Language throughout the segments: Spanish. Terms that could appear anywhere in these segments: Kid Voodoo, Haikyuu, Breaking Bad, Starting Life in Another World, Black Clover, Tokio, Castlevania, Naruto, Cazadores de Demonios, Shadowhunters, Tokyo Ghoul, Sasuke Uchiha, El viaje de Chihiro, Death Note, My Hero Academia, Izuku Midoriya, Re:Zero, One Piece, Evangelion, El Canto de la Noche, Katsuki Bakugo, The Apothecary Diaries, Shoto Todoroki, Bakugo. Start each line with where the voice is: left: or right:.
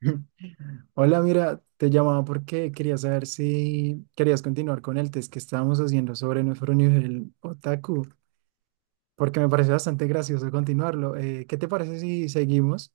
right: Hola, mira, te llamaba porque quería saber si querías continuar con el test que estábamos haciendo sobre nuestro nivel otaku, porque me parece bastante gracioso continuarlo. ¿Qué te parece si seguimos?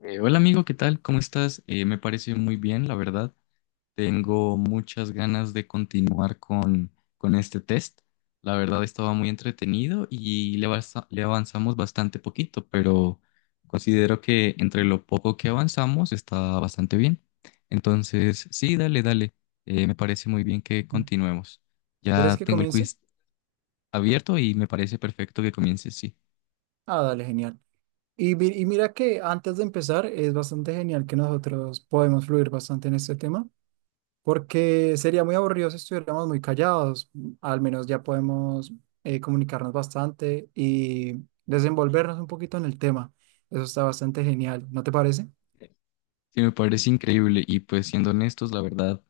left: Hola amigo, ¿qué tal? ¿Cómo estás? Me parece muy bien, la verdad. Tengo muchas ganas de continuar con este test. La verdad estaba muy entretenido y le avanzamos bastante poquito, pero considero que entre lo poco que avanzamos está bastante bien. Entonces, sí, dale, dale. Me parece muy bien que continuemos.
right: ¿Quieres
left: Ya
right: que
left: tengo el
right: comience?
left: quiz abierto y me parece perfecto que comiences, sí.
right: Ah, dale, genial. Y mira que antes de empezar es bastante genial que nosotros podemos fluir bastante en este tema, porque sería muy aburrido si estuviéramos muy callados. Al menos ya podemos comunicarnos bastante y desenvolvernos un poquito en el tema. Eso está bastante genial, ¿no te parece?
left: Sí, me parece increíble y pues siendo honestos, la verdad.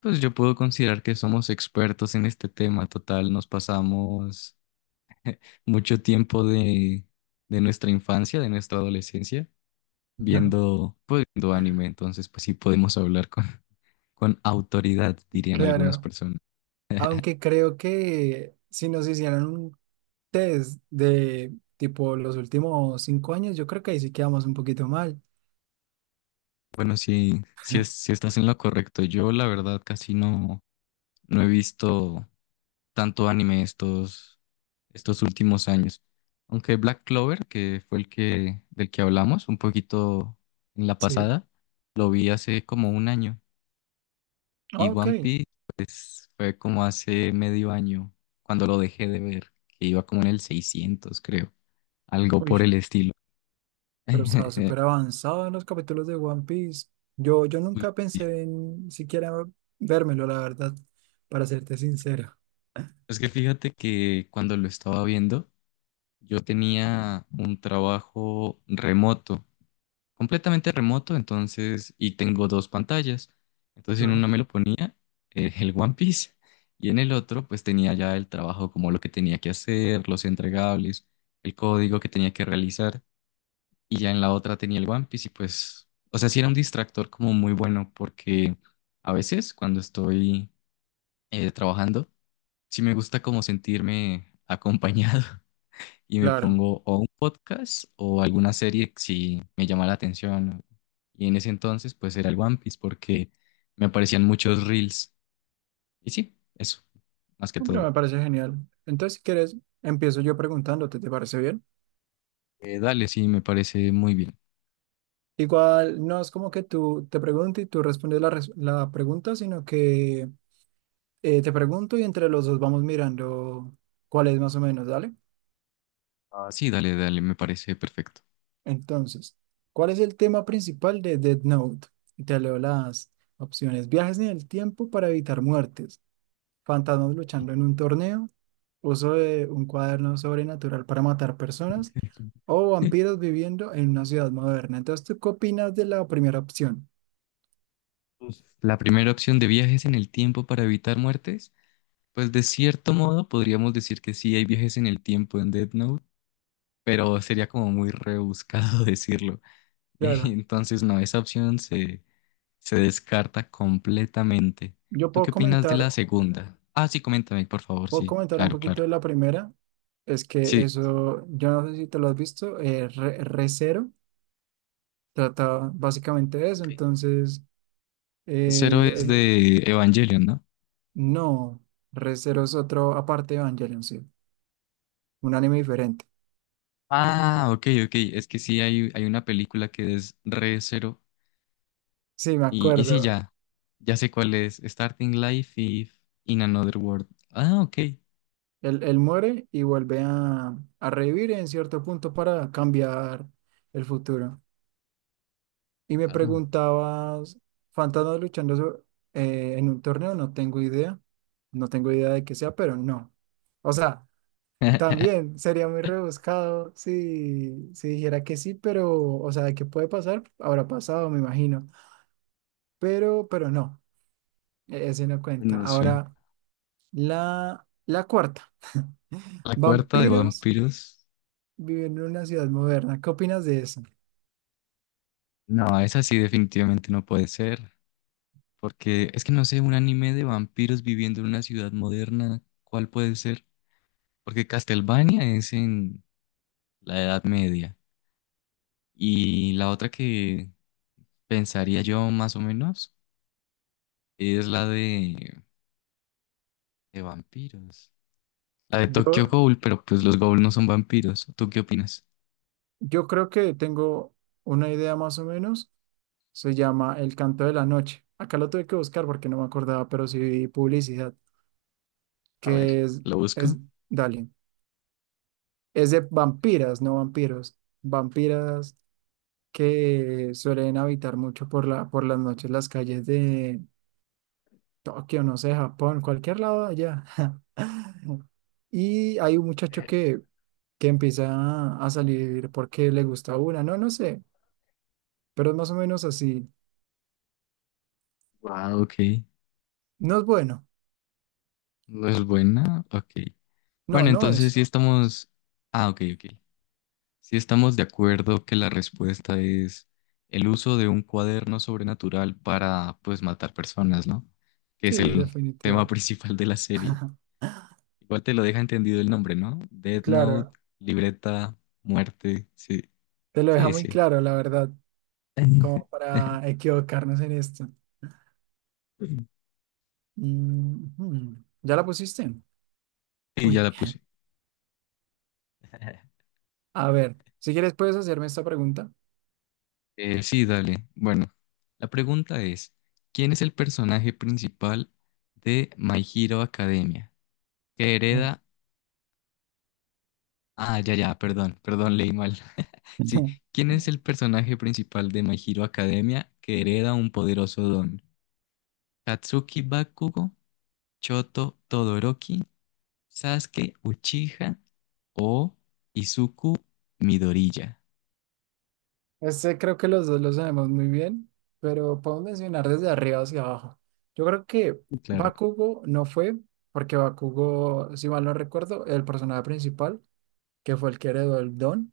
left: Pues yo puedo considerar que somos expertos en este tema total. Nos pasamos mucho tiempo de nuestra infancia, de nuestra adolescencia, viendo, pues, viendo anime. Entonces, pues sí podemos hablar con con autoridad, dirían algunas
right: Claro,
left: personas.
right: aunque creo que si nos hicieran un test de tipo los últimos cinco años, yo creo que ahí sí quedamos un poquito mal.
left: Bueno, sí, sí, sí estás en lo correcto. Yo, la verdad, casi no, no he visto tanto anime estos últimos años. Aunque Black Clover, que fue del que hablamos un poquito en la
right: Sí,
left: pasada, lo vi hace como un año.
right: ah,
left: Y
right: ok.
left: One Piece, pues, fue como hace medio año, cuando lo dejé de ver, que iba como en el 600, creo. Algo por
right: Uy.
left: el estilo.
right: Pero estaba súper avanzado en los capítulos de One Piece. Yo
left: Uy,
right: nunca
left: sí.
right: pensé en siquiera vérmelo, la verdad, para serte sincero.
left: Es que fíjate que cuando lo estaba viendo, yo tenía un trabajo remoto completamente remoto, entonces, y tengo dos pantallas. Entonces, en una
right: Claro.
left: me lo ponía el One Piece, y en el otro, pues tenía ya el trabajo como lo que tenía que hacer, los entregables, el código que tenía que realizar. Y ya en la otra tenía el One Piece y pues, o sea, sí era un distractor como muy bueno porque a veces cuando estoy trabajando, sí me gusta como sentirme acompañado. Y me
right: Claro.
left: pongo o un podcast o alguna serie si me llama la atención. Y en ese entonces pues era el One Piece porque me aparecían muchos reels. Y sí, eso, más que
right: Hombre, me
left: todo.
right: parece genial. Entonces, si quieres, empiezo yo preguntándote, ¿te parece bien?
left: Dale, sí, me parece muy bien.
right: Igual, no es como que tú te preguntes y tú respondes la pregunta, sino que te pregunto y entre los dos vamos mirando cuál es más o menos, ¿dale?
left: Ah, sí, dale, dale, me parece perfecto.
right: Entonces, ¿cuál es el tema principal de Death Note? Y te leo las opciones. Viajes en el tiempo para evitar muertes. Fantasmas luchando en un torneo. Uso de un cuaderno sobrenatural para matar personas. O vampiros viviendo en una ciudad moderna. Entonces, ¿tú qué opinas de la primera opción?
left: Uf, la primera opción de viajes en el tiempo para evitar muertes, pues de cierto modo podríamos decir que sí hay viajes en el tiempo en Death Note, pero sería como muy rebuscado decirlo. Y
right: Claro.
left: entonces no, esa se descarta completamente.
right: Yo
left: ¿Tú
right: puedo
left: qué opinas de la
right: comentar,
left: segunda? Ah, sí, coméntame, por favor.
right: puedo
left: Sí,
right: comentar un
left: claro,
right: poquito
left: claro.
right: de la primera. Es que
left: Sí,
right: eso, yo no sé si te lo has visto, Re:Zero. Trata básicamente de eso,
left: ok.
right: entonces, eh,
left: Cero es
right: es-
left: de Evangelion, ¿no?
right: no, Re Zero es otro, aparte de Evangelion, sí, un anime diferente.
left: Ah, ok, ok. Es que sí, hay una película que es re Cero.
right: Sí, me
left: Y sí,
right: acuerdo,
left: ya. Ya sé cuál es. Starting Life y In Another World. Ah, ok.
right: él muere y vuelve a revivir en cierto punto para cambiar el futuro. Y me
left: Wow.
right: preguntabas, ¿fantasmas luchando en un torneo? No tengo idea de qué sea, pero no. O sea, también sería muy rebuscado si dijera que sí, pero, o sea, de que puede pasar, habrá pasado, me imagino. Pero no, ese no cuenta.
left: No sé.
right: Ahora, la cuarta.
left: La cuarta de
right: Vampiros
left: vampiros.
right: viven en una ciudad moderna. ¿Qué opinas de eso?
left: No, esa sí definitivamente no puede ser. Porque es que no sé, un anime de vampiros viviendo en una ciudad moderna, ¿cuál puede ser? Porque Castlevania es en la Edad Media. Y la otra que pensaría yo más o menos es la de vampiros. La de Tokyo
right: Yo,
left: Ghoul, pero pues los Ghoul no son vampiros. ¿Tú qué opinas?
right: yo creo que tengo una idea más o menos. Se llama El Canto de la Noche. Acá lo tuve que buscar porque no me acordaba, pero sí vi publicidad,
left: A ver,
right: que
left: ¿lo
right: es,
left: busco?
right: dale. Es de vampiras, no vampiros. Vampiras que suelen habitar mucho por por las noches las calles de Tokio, no sé, Japón, cualquier lado de allá. Y hay un muchacho que empieza a salir porque le gusta una, no, no sé, pero es más o menos así.
left: Wow, ok.
right: No es bueno,
left: No es buena, ok.
right: no,
left: Bueno,
right: no
left: entonces
right: es.
left: sí estamos... Ah, ok, ok. Si estamos de acuerdo que la respuesta es el uso de un cuaderno sobrenatural para, pues, matar personas, ¿no? Que
right: Sí,
left: es el tema
right: definitivo.
left: principal de la serie. Igual te lo deja entendido el nombre, ¿no? Death Note,
right: Claro,
left: libreta, muerte, sí,
right: te lo deja
left: sí,
right: muy
left: sí.
right: claro, la verdad, como para equivocarnos en esto. Mm, hmm. ¿Ya la pusiste?
left: Y ya
right: Uy.
left: la puse.
right: A ver, si quieres puedes hacerme esta pregunta.
left: Sí, dale. Bueno, la pregunta es, ¿quién es el personaje principal de My Hero Academia que hereda... Ah, ya, ya, perdón, perdón, leí mal. Sí, ¿quién es el personaje principal de My Hero Academia que hereda un poderoso don? ¿Katsuki Bakugo, Choto Todoroki, Sasuke Uchiha o Izuku Midoriya?
right: Este creo que los dos lo sabemos muy bien, pero podemos mencionar desde arriba hacia abajo. Yo creo que
left: Sí, claro.
right: Bakugo no fue, porque Bakugo, si mal no recuerdo, el personaje principal, que fue el que heredó el don,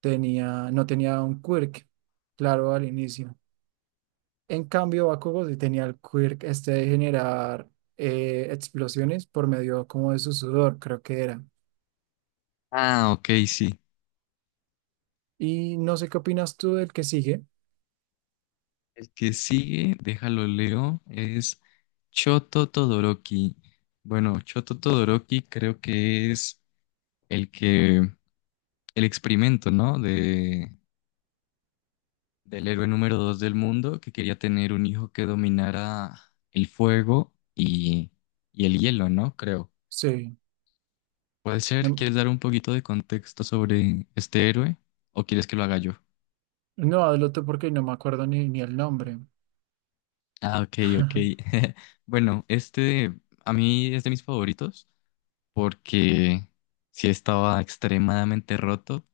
right: no tenía un quirk, claro, al inicio. En cambio, Bakugo sí tenía el quirk este de generar explosiones por medio como de su sudor, creo que era.
left: Ah, ok, sí.
right: Y no sé qué opinas tú del que sigue.
left: El que sigue, déjalo leo, es Choto Todoroki. Bueno, Choto Todoroki creo que es el que, el experimento, ¿no? De del héroe número dos del mundo que quería tener un hijo que dominara el fuego y el hielo, ¿no? Creo.
right: Sí.
left: ¿Puede ser?
right: No,
left: ¿Quieres dar un poquito de contexto sobre este héroe o quieres que lo haga yo?
right: no, adelante porque no me acuerdo ni el nombre.
left: Ah, ok, ok. Bueno, este a mí es de mis favoritos porque sí estaba extremadamente roto,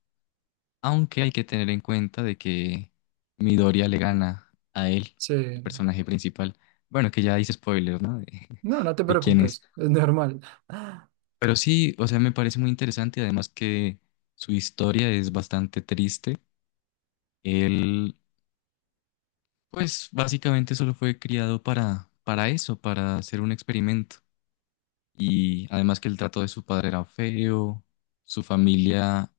left: aunque hay que tener en cuenta de que Midoriya le gana a él, el
right: Sí.
left: personaje principal. Bueno, que ya hice spoilers, ¿no? De,
right: No, no te
left: de quién es.
right: preocupes, es normal.
left: Pero sí, o sea, me parece muy interesante, además que su historia es bastante triste. Él, pues básicamente solo fue criado para eso, para hacer un experimento. Y además que el trato de su padre era feo, su familia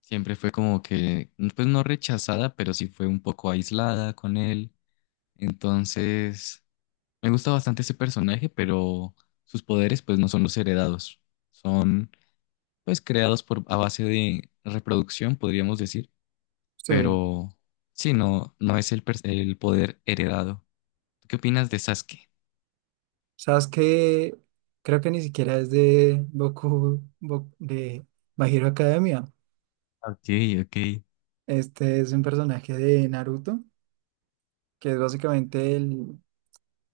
left: siempre fue como que, pues no rechazada, pero sí fue un poco aislada con él. Entonces, me gusta bastante ese personaje, pero sus poderes pues no son los heredados, son pues creados por a base de reproducción, podríamos decir,
right: Sí.
left: pero sí, no, no es el poder heredado. ¿Tú qué opinas de Sasuke?
right: Sabes que creo que ni siquiera es de de My Hero Academia.
left: Ok, ok.
right: Este es un personaje de Naruto, que es básicamente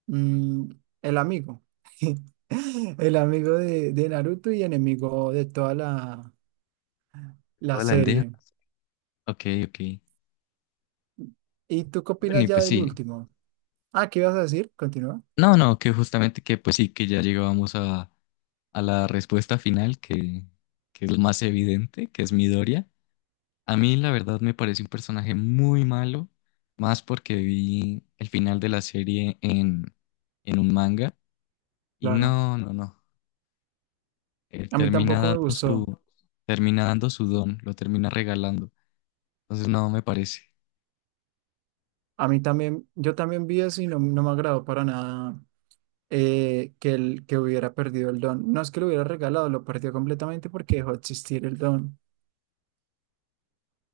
right: mm, el amigo. El amigo de Naruto y enemigo de toda la
left: ¿Toda la aldea?
right: serie.
left: Ok, ok.
right: ¿Y tú qué
left: Bueno,
right: opinas
left: y
right: ya
left: pues
right: del
left: sí.
right: último? Ah, ¿qué ibas a decir? Continúa.
left: No, no, que justamente que pues sí, que ya llegábamos a la respuesta final, que es lo más evidente, que es Midoriya. A mí la verdad me parece un personaje muy malo, más porque vi el final de la serie en un manga. Y
right: Claro,
left: no, no, no. Él
right: a mí
left: termina
right: tampoco me gustó.
left: termina dando su don, lo termina regalando. Entonces, no, me parece.
right: A mí también, yo también vi eso y no, no me agradó para nada que hubiera perdido el don. No es que lo hubiera regalado, lo perdió completamente porque dejó de existir el don.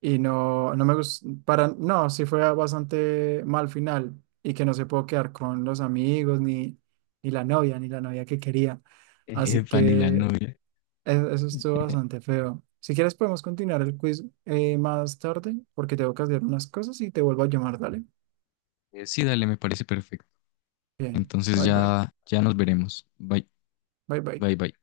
right: Y no, no me gustó, no, sí fue bastante mal final y que no se pudo quedar con los amigos, ni, ni la novia, ni la novia que quería. Así
left: Epa, ni la
right: que
left: novia.
right: eso estuvo bastante feo. Si quieres podemos continuar el quiz más tarde porque tengo que hacer unas cosas y te vuelvo a llamar, dale.
left: Sí, dale, me parece perfecto.
right: Bien,
left: Entonces
right: bye bye,
left: ya, ya nos veremos. Bye,
right: bye bye.
left: bye, bye.